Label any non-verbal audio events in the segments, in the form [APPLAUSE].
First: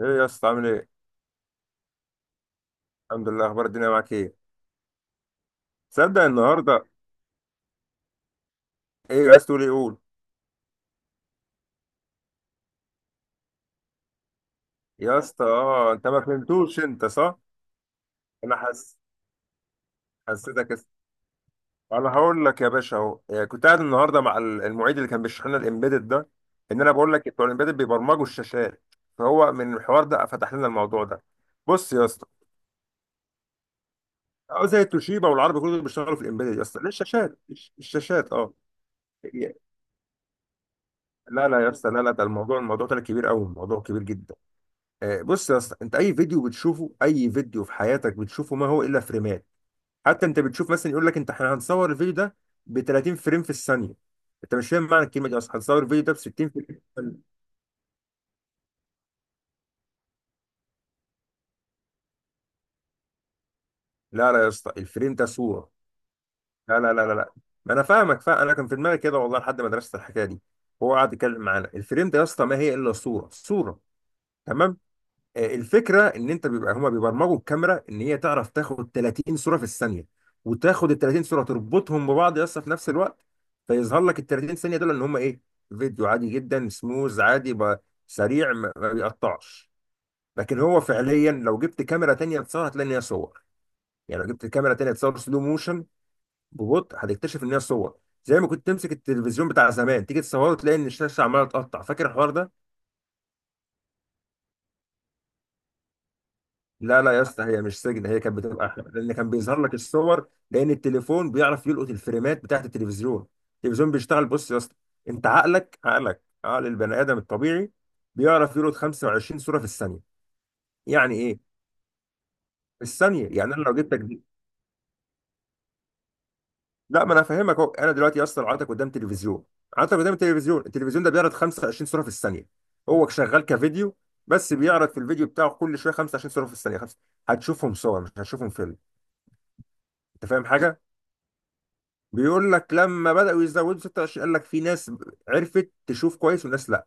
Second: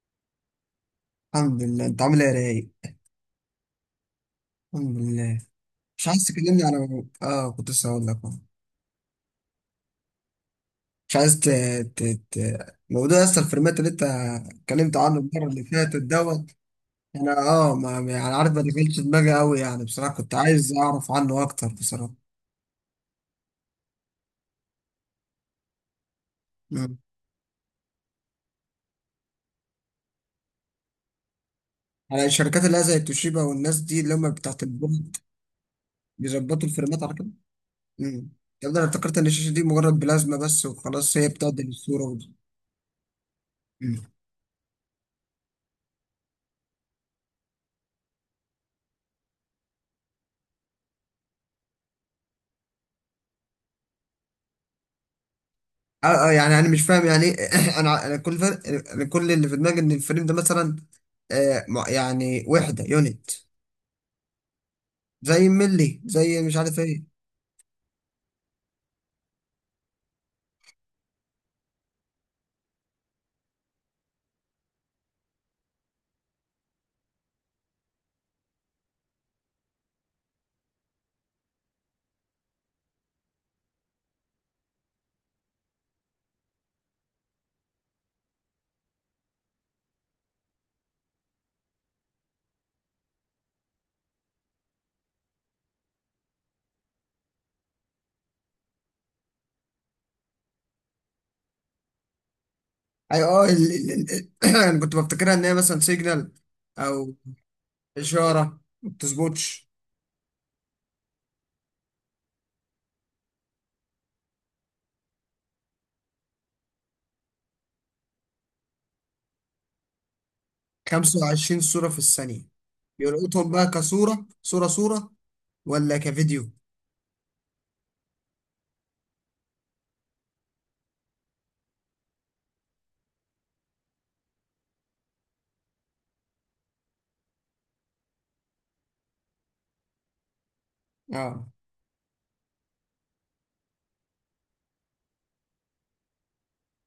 ايه يا اسطى، عامل ايه؟ الحمد لله. انت عامل ايه يا رايق؟ الحمد لله، اخبار الدنيا معاك ايه؟ الحمد لله. مش تصدق عايز تكلمني على النهارده. كنت لسه هقول لك اهو. ايه عايز تقول، ايه قول. مش عايز ت... موضوع اصلا الفريمات اللي انت اتكلمت عنه يا اسطى المره اللي اه، فاتت انت ما دوت. فهمتوش، انت صح؟ انا ما يعني عارف، انا ما دخلتش دماغي قوي يعني، بصراحه كنت حسيتك عايز كده. اعرف عنه اكتر انا بصراحه. هقول لك يا باشا اهو إيه، كنت قاعد النهارده مع المعيد اللي كان بيشرح لنا الامبيدد ده. ان انا مم. بقول لك بتوع الامبيدد بيبرمجوا الشاشات. فهو من الحوار ده فتح لنا الموضوع ده. بص يا على اسطى. الشركات اللي هي زي توشيبا والناس دي اللي هم بتاعت اه زي البورد، التوشيبا والعربي كله بيشتغلوا في الامبيدد يا بيظبطوا اسطى، ليه الفريمات على كده. الشاشات امم الشاشات اه. ده انا افتكرت ان الشاشه دي مجرد بلازما بس وخلاص، هي لا لا بتعدل يا اسطى، لا الصوره لا، ده وده. الموضوع ده كبير قوي، الموضوع كبير جدا. آه، بص يا اسطى، انت اي فيديو بتشوفه، اي فيديو في حياتك بتشوفه ما هو الا فريمات. حتى انت بتشوف مثلا، يقول لك انت احنا هنصور الفيديو ده ب 30 فريم في الثانيه. انت مش فاهم معنى الكلمه دي اصلا، هنصور الفيديو ده ب اه 60 يعني فريم انا في مش فاهم يعني الثانيه. ايه. [CLEARS THROAT] انا كل اللي في دماغي ان الفريم ده مثلا يعني وحده يونت. لا لا يا اسطى، الفريم ده زي صوره. ملي، زي مش عارف لا لا لا ايه. لا لا. ما انا فاهمك، فاهم، انا كان في دماغي كده والله لحد ما درست الحكايه دي. هو قعد يتكلم معانا الفريم ده يا اسطى ما هي الا صوره صوره. تمام. آه، الفكره ان انت بيبقى هما بيبرمجوا الكاميرا ان هي تعرف تاخد 30 صوره في الثانيه. وتاخد ال 30 صوره تربطهم ببعض، يس، في نفس الوقت. فيظهر لك ال 30 ثانيه دول ان هما ايه، فيديو عادي جدا، سموز عادي سريع، ما بيقطعش. لكن هو فعليا لو جبت كاميرا تانية تصور هتلاقي ان هي صور. يعني لو جبت كاميرا تانية تصور سلو موشن، ببطء هتكتشف ان هي صور. زي ما كنت تمسك التلفزيون بتاع زمان تيجي تصوره، تلاقي ان الشاشه عماله تقطع، فاكر الحوار ده؟ اي اه ال... ال... ال... [CLEARS THROAT] انا كنت بفتكرها ان هي مثلا سيجنال لا لا او يا اسطى، هي مش سجن، هي كانت اشاره بتبقى احلى ما لان كان بيظهر بتظبطش. لك الصور، لان التليفون بيعرف يلقط الفريمات بتاعت التلفزيون. التلفزيون بيشتغل، بص يا اسطى، انت عقلك عقل البني ادم الطبيعي بيعرف يلقط 25 صوره في الثانيه. يعني ايه 25 صوره في الثانيه؟ في الثانيه؟ بيلقطهم يعني انا بقى لو جبتك دي. كصوره صوره صوره ولا كفيديو؟ لا، ما انا فاهمك اهو، انا دلوقتي يا اسطى قعدتك قدام تلفزيون. قعدتك قدام التلفزيون، التلفزيون ده بيعرض 25 صوره في الثانيه. هو شغال كفيديو، بس بيعرض في الفيديو بتاعه كل شويه 25 صوره في الثانيه خمسة. هتشوفهم صور، مش هتشوفهم فيلم. انت فاهم حاجه؟ اه بيقول لك لما بدأوا يزودوا 26، قال لك في ناس عرفت تشوف كويس وناس لا.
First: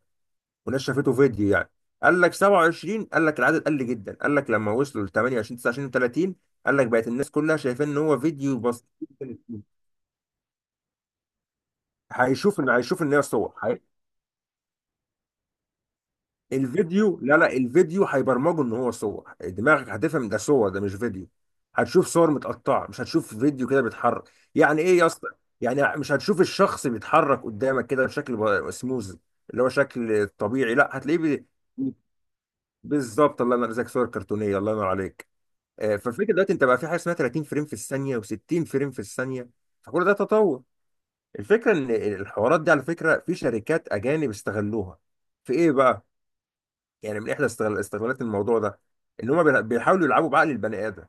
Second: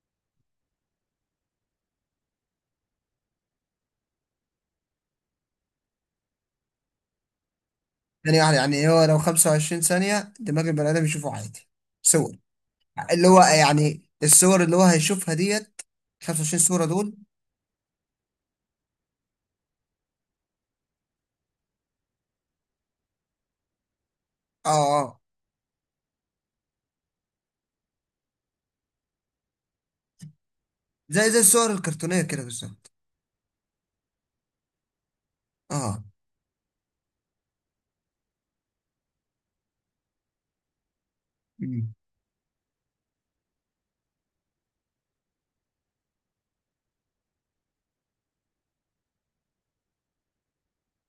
وناس شافته فيديو يعني. قال لك 27، قال لك العدد قل جدا، قال لك لما وصلوا ل 28 29 30 قال لك بقت الناس كلها شايفين ان هو يعني فيديو بسيط. هو لو 25 ثانيه دماغ البني ادم يشوفه عادي، صور. هيشوف ان هي اللي هو صور. يعني الصور اللي هو هيشوفها ديت 25 صورة دول. الفيديو، لا لا، الفيديو هيبرمجه ان هو صور، دماغك هتفهم ده صور، ده مش فيديو. هتشوف صور متقطعه، مش هتشوف فيديو كده بيتحرك، يعني اه ايه يا اه اسطى؟ يعني مش هتشوف الشخص بيتحرك قدامك كده بشكل سموز، اللي هو شكل طبيعي، لا هتلاقيه زي الصور الكرتونية كده بالظبط. بالظبط، الله ينور عليك، صور كرتونيه، الله ينور عليك. آه، اه. فالفكره دلوقتي انت بقى في حاجه اسمها 30 فريم في الثانيه و60 فريم في الثانيه، فكل ده تطور. الفكره ان مم. الحوارات دي على فكره في شركات اجانب استغلوها. في ايه بقى؟ يعني من احدى استغلالات الموضوع ده ان هما بيحاولوا يلعبوا بعقل البني ادم.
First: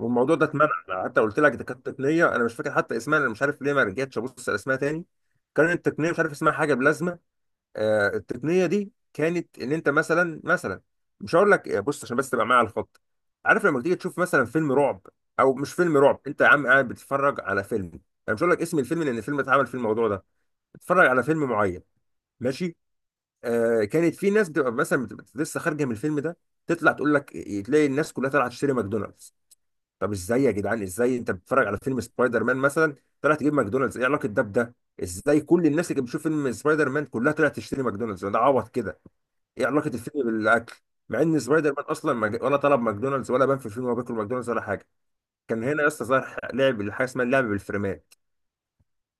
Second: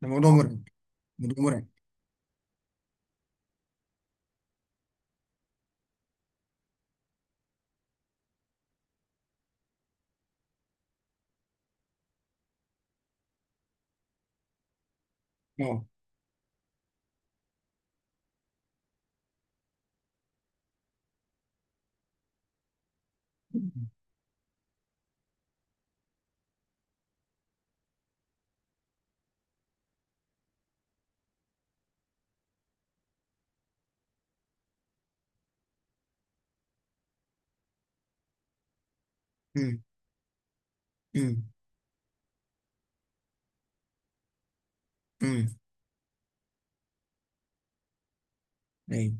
ده موضوع ده مرعب، اتمنع، أنا حتى قلت موضوع لك ده مرعب. كانت تقنيه، انا مش فاكر حتى اسمها، انا مش عارف ليه ما رجعتش ابص على اسمها تاني. كانت التقنيه مش عارف اسمها، حاجه بلازما. آه التقنيه دي كانت ان انت مثلا، مش هقول لك، آه، بص عشان بس تبقى معايا على الخط. عارف لما تيجي تشوف مثلا فيلم رعب، او مش اه. فيلم رعب، انت يا عم قاعد بتتفرج على فيلم، انا مش هقول لك اسم الفيلم لان الفيلم اتعمل في الموضوع ده، بتتفرج على فيلم معين، ماشي. آه، كانت في ناس بتبقى مثلا بتبقى لسه خارجه من الفيلم ده، تطلع تقول لك تلاقي الناس كلها طالعه تشتري ماكدونالدز. طب ازاي يا جدعان، ازاي انت بتتفرج على فيلم سبايدر مان مثلا، طلع تجيب ماكدونالدز، ايه علاقه ده بده؟ ازاي كل الناس اللي كانت بتشوف فيلم سبايدر مان كلها طلعت تشتري ماكدونالدز، ده عبط كده، ايه امم علاقه الفيلم بالاكل؟ مع ان امم سبايدر مان اصلا ما جا- ولا طلب ماكدونالدز، ولا بان في الفيلم هو بياكل ماكدونالدز ولا حاجه. امم كان هنا يا اسطى ظهر لعب حاجه اسمها اللعب بالفريمات. ايوه.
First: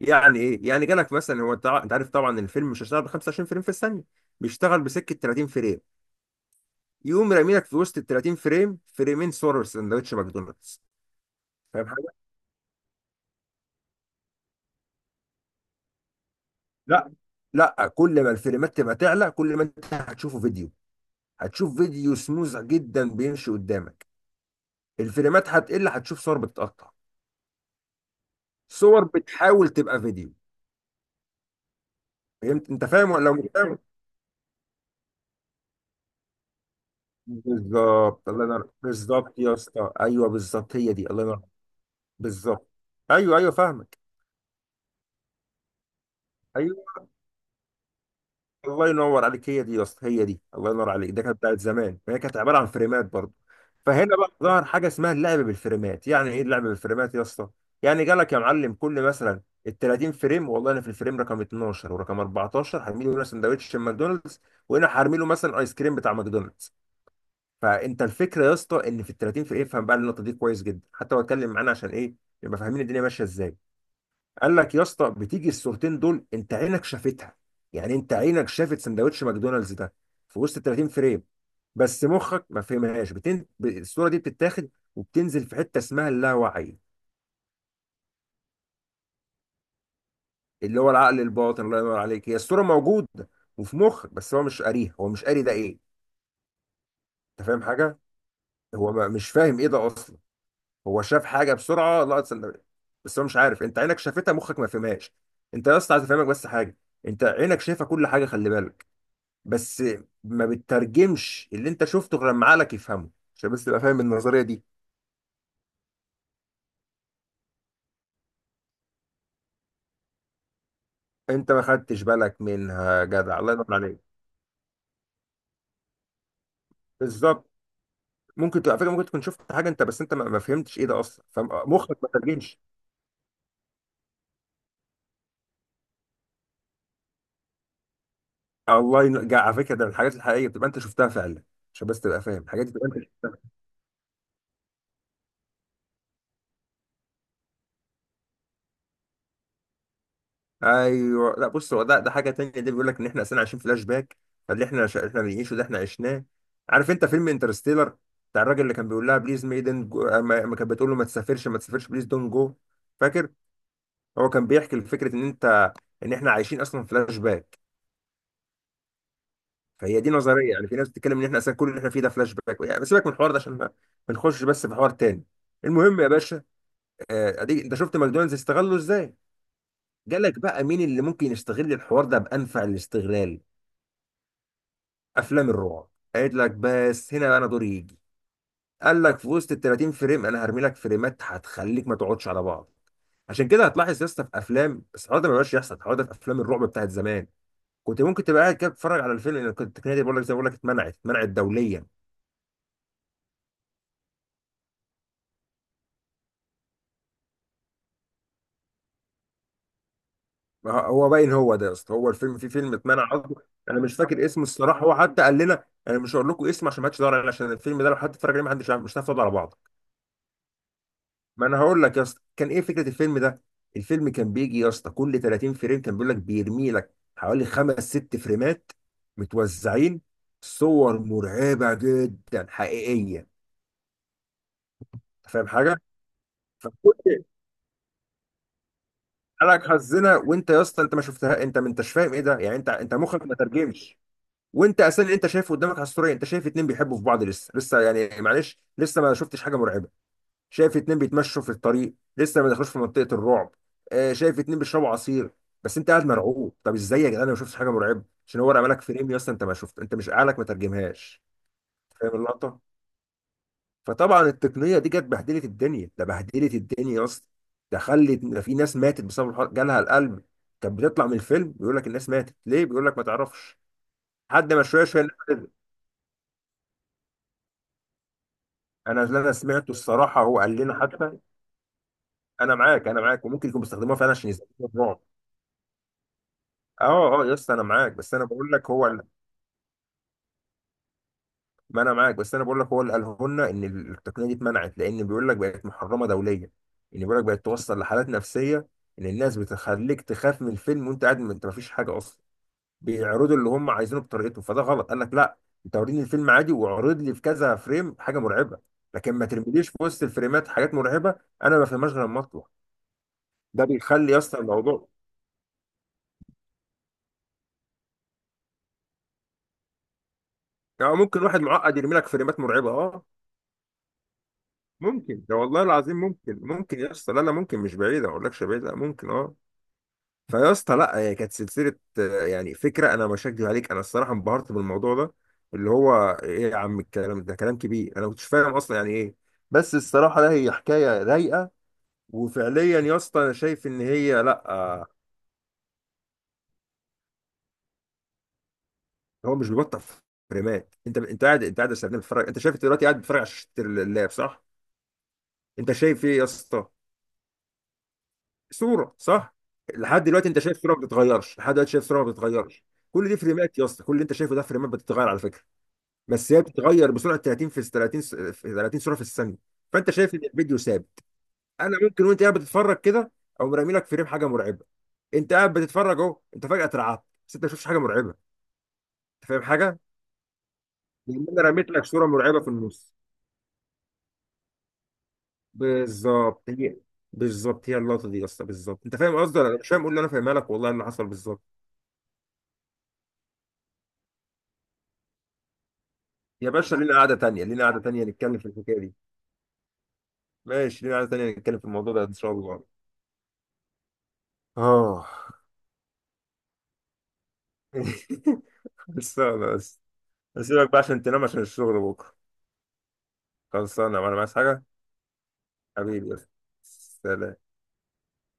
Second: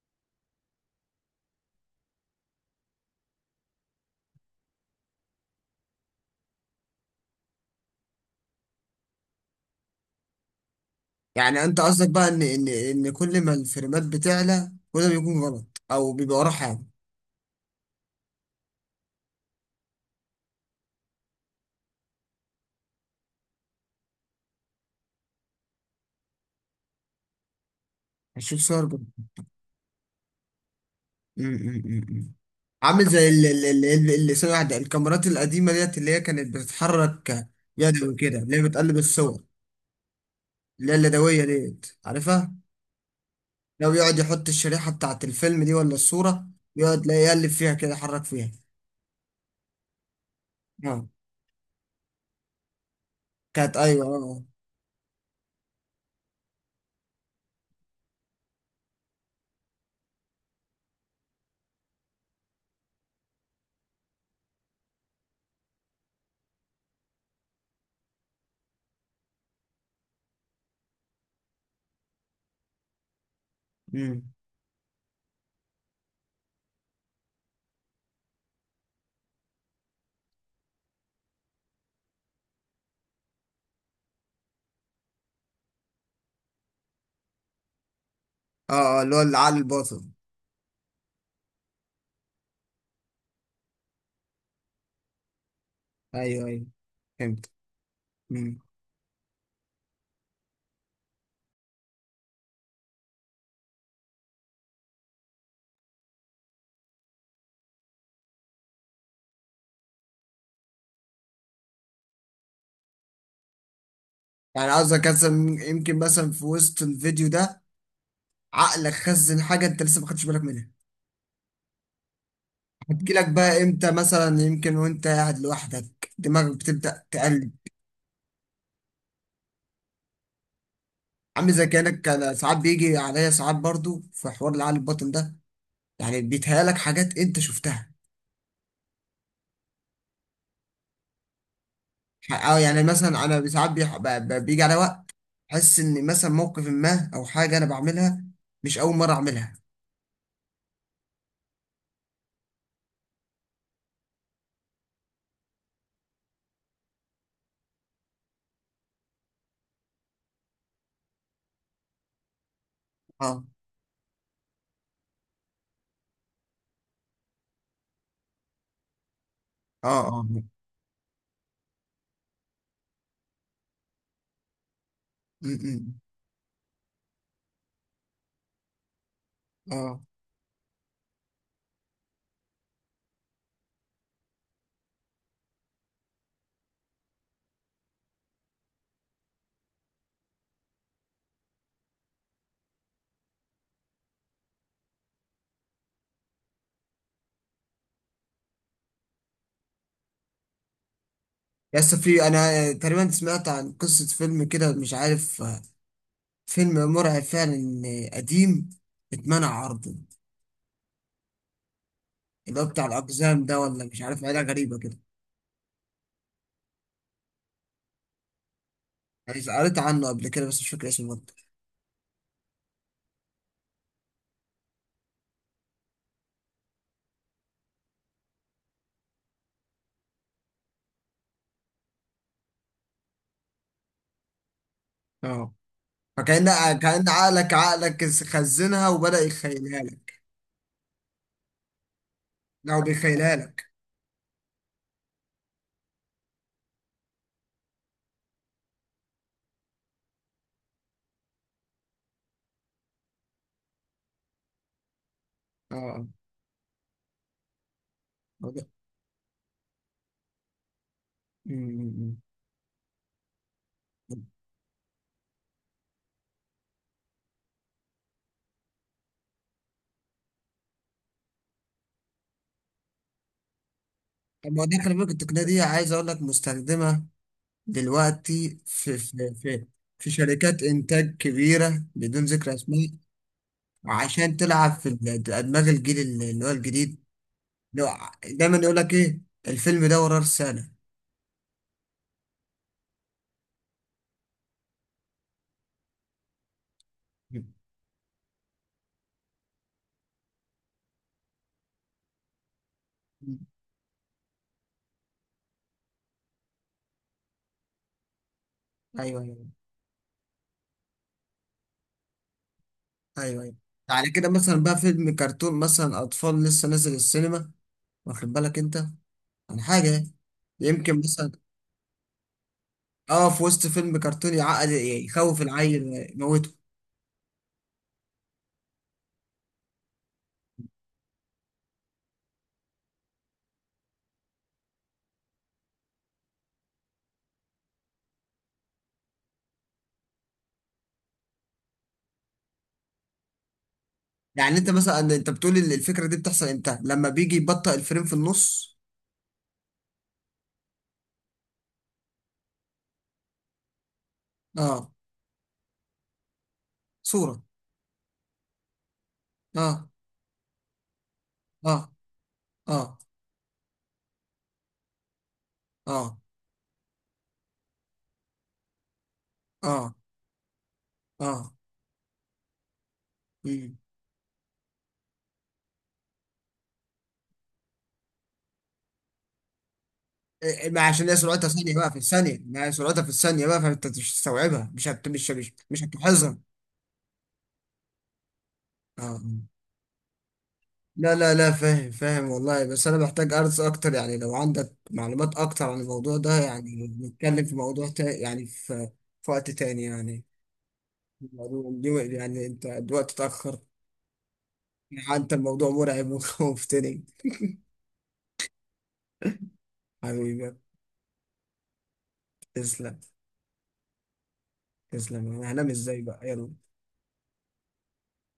يعني ايه؟ يعني جالك مثلا، هو انت عارف طبعا الفيلم مش هيشتغل ب 25 فريم في الثانيه، بيشتغل بسكه 30 فريم، يقوم راميلك في وسط ال 30 فريم فريمين صور سندوتش ماكدونالدز. يعني انت فاهم قصدك حاجه؟ بقى ان ان كل ما الفريمات بتعلى كل ما بيكون غلط او بيبقى وراه حاجه؟ لا لا، كل ما الفريمات تبقى تعلى كل ما انت هتشوفه فيديو، هتشوف فيديو سموز جدا بيمشي قدامك. الفريمات هتقل، هتشوف صور بتتقطع، هشوف صور بقى. صور بتحاول تبقى فيديو. أمم، أمم، أمم. فهمت، انت عامل فاهم ولا زي لو مش فاهم؟ اللي سنة واحدة، الكاميرات القديمة ديت اللي هي كانت بتتحرك يدوي بالظبط، كده، الله اللي هي ينور، بتقلب بالظبط الصور، يا اسطى، ايوه بالظبط، اللي هي هي دي، الله ينور. اليدوية ديت، عارفها؟ بالظبط، ايوه ايوه لو فاهمك. يقعد يحط الشريحة بتاعت الفيلم دي ولا الصورة، ايوه يقعد لا يقلب فيها كده يحرك فيها. الله ينور عليك، هي دي يا اسطى هي دي، الله ينور اه. عليك. ده كانت بتاعت زمان فهي كانت عباره عن فريمات برضه. كانت، أيوه، فهنا بقى اه. ظهر حاجه اسمها اللعب بالفريمات، يعني ايه اللعب بالفريمات يا اسطى؟ يعني جالك يا معلم، كل مثلا ال 30 فريم، والله انا في الفريم رقم 12 ورقم 14 هرمي له هنا سندوتش ماكدونالدز، وهنا هرمي له مثلا ايس كريم بتاع ماكدونالدز. فانت الفكره يا اسطى ان في ال 30 فريم، افهم بقى النقطه دي كويس جدا، حتى هو اتكلم معانا عشان ايه يبقى فاهمين الدنيا ماشيه ازاي. أمم. قال لك يا اسطى بتيجي الصورتين دول انت عينك شافتها، يعني انت عينك شافت سندوتش ماكدونالدز ده في وسط 30 فريم، بس مخك ما فهمهاش. الصوره دي بتتاخد وبتنزل في حته اسمها اللاوعي، اه اه، اللي هو العقل الباطن. اللي هو العقل الباطن، الله ينور عليك. هي الصوره موجوده وفي مخك، بس هو مش قاريها، هو مش قاري ده ايه. أيوه أيوه، انت فهمت. فاهم حاجه؟ أمم. هو ما... مش فاهم ايه ده اصلا، هو شاف حاجه بسرعه، لقط سندوتش، بس هو مش عارف. انت عينك شافتها، مخك ما فهمهاش. انت يا اسطى عايز افهمك بس حاجه، انت عينك شايفه كل حاجه، خلي بالك، بس ما بتترجمش اللي انت شفته غير لما عقلك يفهمه، عشان بس تبقى فاهم النظريه دي. يعني قصدك مثلا، يمكن مثلا في وسط الفيديو ده عقلك خزن حاجة أنت لسه ما خدتش بالك منها، انت ما خدتش بالك منها يا هتجيلك جدع، الله بقى ينور إمتى، عليك. مثلا يمكن وأنت قاعد لوحدك دماغك بتبدأ بالظبط. تقلب. ممكن تبقى على فكره، ممكن تكون شفت حاجه انت، بس انت ما فهمتش ايه ده اصلا، عامل زي فمخك كأنك، ما كان ساعات ترجمش. بيجي عليا ساعات برضو في حوار العقل الباطن ده، يعني بيتهيألك حاجات أنت شفتها. الله ينور، على فكره ده من الحاجات الحقيقيه بتبقى انت شفتها فعلا، عشان بس تبقى فاهم اه، الحاجات دي. يعني مثلا انا ساعات بيجي على وقت احس ان مثلا موقف ما او حاجه انا بعملها مش اول مره اعملها. ايوه، لا بص هو ده حاجه تانية، ده بيقول لك ان احنا اصلا عايشين فلاش باك. فاللي احنا احنا بنعيشه ده احنا عشناه. عارف انت فيلم انترستيلر، بتاع الراجل اللي كان بيقول لها بليز ميدن جو... ما... ما كانت بتقول له ما تسافرش ما تسافرش، بليز دون جو، فاكر؟ اه هو كان بيحكي لفكره ان انت، ان احنا عايشين اصلا فلاش باك. اه فهي دي اه م- نظريه، يعني في ناس بتتكلم ان احنا اصلا كل اللي احنا فيه ده فلاش باك، يعني سيبك من الحوار ده عشان ما نخش بس في حوار تاني. م- المهم يا باشا، آه، اديك انت شفت ماكدونالدز استغله ازاي، اه. جالك بقى مين اللي ممكن يستغل الحوار ده بانفع الاستغلال، افلام الرعب. قالت لك بس هنا بقى انا دوري يجي، قال لك في وسط ال 30 فريم انا هرمي لك فريمات هتخليك ما تقعدش على بعض. عشان كده هتلاحظ يا اسطى في افلام، بس الحوار ده ما بقاش يحصل، الحوار ده في افلام الرعب بتاعت زمان، كنت ممكن تبقى قاعد كده بتتفرج على الفيلم، لان كنت التقنيه دي بقول لك زي ما بقول لك اتمنعت، اتمنعت دوليا. يس، في، انا تقريبا سمعت عن قصه فيلم كده مش عارف، آه، فيلم مرعب فعلا، آه، قديم، اتمنع عرضه. ما هو هو باين هو ده يا اسطى، هو الفيلم، في اللي هو فيلم بتاع اتمنع قصده. الاقزام ده انا ولا مش مش عارف، فاكر حاجه اسمه غريبه الصراحه، هو كده. حتى قال لنا انا مش هقول لكم اسمه عشان ما حدش يدور عليه، عشان الفيلم ده لو حد اتفرج عليه ما حدش مش هتعرف تقعد على بعض. انا قريت عنه قبل كده بس مش فاكر اسمه برضه. ما انا هقول لك يا اسطى كان ايه فكره الفيلم ده. الفيلم كان بيجي يا اسطى كل 30 فريم، كان بيقول لك بيرمي لك حوالي خمس ست فريمات متوزعين، صور مرعبه جدا حقيقيه. أنت فاهم اه. حاجه؟ فكأن، كأن فكنت عقلك، خزنها وبدأ حالك يخيلها حزنه، لك وانت يا اسطى انت ما شفتها، انت ما انتش فاهم ايه ده، يعني انت، او مخك ما بيخيلها لك. ترجمش. وانت اساسا اللي انت شايفه قدامك على الصوره إيه؟ انت شايف اتنين بيحبوا في بعض لسه لسه، يعني معلش لسه ما شفتش حاجه مرعبه، شايف اتنين بيتمشوا في الطريق لسه ما دخلوش في منطقة الرعب. آه، شايف اتنين بيشربوا عصير، بس انت قاعد اه. مرعوب. طب ازاي يا جدعان، انا ما شفتش حاجة مرعبة، عشان هو رمى لك فريم يا اسطى انت ما شفت، انت مش عقلك ما ترجمهاش. فاهم مم. اللقطة؟ فطبعا التقنية دي جت بهدلت الدنيا، ده بهدلت الدنيا يا اسطى، ده خلت، ده في ناس ماتت بسبب الحوار، جالها القلب. كانت بتطلع من الفيلم، بيقول لك الناس ماتت ليه، بيقول لك ما تعرفش، طب حد ما ما هو دي، شويه خلي شويه بالك الناس التقنية نزلت. دي عايز أقول لك مستخدمة دلوقتي في انا اللي انا في سمعته في الصراحه هو قال شركات لنا حتى. إنتاج كبيرة بدون ذكر انا أسماء، معاك، انا معاك، وممكن يكون بيستخدموها فعلا عشان عشان يزودوا تلعب في الرعب. أدماغ الجيل اللي هو الجديد. اه اه يا اسطى انا لو معاك، بس انا بقول دايما لك يقول هو لك إيه، الفيلم ده وراه رسالة. ما انا معاك، بس انا بقول لك هو اللي قاله لنا ان التقنيه دي اتمنعت، لان بيقول لك بقت محرمه دوليا، ان بيقول لك بقت مم. توصل لحالات نفسيه، ان الناس بتخليك تخاف من الفيلم وانت قاعد ما انت ما فيش حاجه اصلا، بيعرضوا اللي هم عايزينه بطريقتهم، فده غلط. قال لك لا، انت وريني الفيلم عادي واعرض لي في كذا فريم حاجه مرعبه، لكن أيوه ما أيوه، ترميليش في وسط الفريمات حاجات مرعبه، انا ما فهمهاش غير لما اطلع. أيوه أيوه. ده على بيخلي يا كده اسطى مثلا بقى الموضوع. فيلم كرتون مثلا أطفال لسه نازل السينما، واخد بالك أنت عن حاجة؟ يعني يمكن ممكن مثلا، واحد معقد يرمي لك فريمات مرعبه، اه اه، في وسط فيلم كرتون يعقد ممكن، ده يخوف والله العيل العظيم ممكن، ويموته. ممكن يا اسطى، لا لا ممكن، مش بعيدة، ما اقولكش بعيدة، ممكن اه. فيا اسطى لا، هي كانت سلسلة، آه، يعني فكرة انا مش هكدب عليك، انا الصراحة انبهرت بالموضوع ده، اللي هو ايه يا عم، الكلام ده كلام كبير، انا ما كنتش فاهم اصلا يعني ايه، بس الصراحة لا هي حكاية رايقة. وفعليا يا اسطى انا شايف ان هي لا، يعني انت آه، مثلا، انت بتقول الفكره دي بتحصل امتى، لما بيجي يبطئ الفريم في النص؟ هو مش بيبطل فريمات. انت قاعد يا سلام بتتفرج، انت شايف دلوقتي قاعد بتتفرج على شاشة اللاب، صح؟ اه. انت شايف ايه يا اسطى؟ صوره. صوره، صح؟ اه لحد دلوقتي انت شايف صوره ما بتتغيرش، لحد دلوقتي اه شايف صوره ما بتتغيرش. اه كل دي فريمات يا اسطى، كل اللي انت شايفه ده فريمات بتتغير على فكره، اه بس هي بتتغير بسرعه 30 في 30 في 30 صوره في الثانيه، فانت اه شايف ان الفيديو ثابت. اه انا ممكن وانت قاعد بتتفرج كده او مرمي مم. لك فريم حاجه مرعبه، انت قاعد بتتفرج اهو، انت فجاه اترعبت، بس انت ما شفتش حاجه مرعبه. انت فاهم حاجه؟ إيه، إيه، ما عشان هي لان انا سرعتها رميت ثانيه لك بقى في صوره الثانيه، مرعبه في ما هي النص. سرعتها في الثانيه بقى، فانت مش هتستوعبها، مش هتلاحظها. بالظبط هي، بالظبط هي اللقطه دي يا اسطى، بالظبط. انت فاهم اه. قصدي ولا لا؟ مش فاهم، قول لي، انا فاهمها لك والله، إيه اللي حصل لا لا لا، بالظبط. فاهم فاهم والله، بس انا محتاج ارز اكتر يعني. لو عندك معلومات اكتر عن الموضوع ده يا باشا يعني لينا قعدة تانية، نتكلم في لينا قعدة موضوع تانية نتكلم يعني في الحكاية في دي. في وقت تاني يعني. ماشي، لينا قعدة تانية نتكلم في الموضوع الموضوع، ده إن شاء يعني الله. انت الوقت اتاخر، آه. حتى الموضوع مرعب [LAUGHS] ومفتري. [LAUGHS] خلصانة بس. حبيبي، أسيبك بقى عشان تنام، عشان الشغل بكرة. تسلم. خلصانة وأنا عايز حاجة. تسلم. انا هنام ازاي حبيبي بقى؟ بس. يلا. سلام.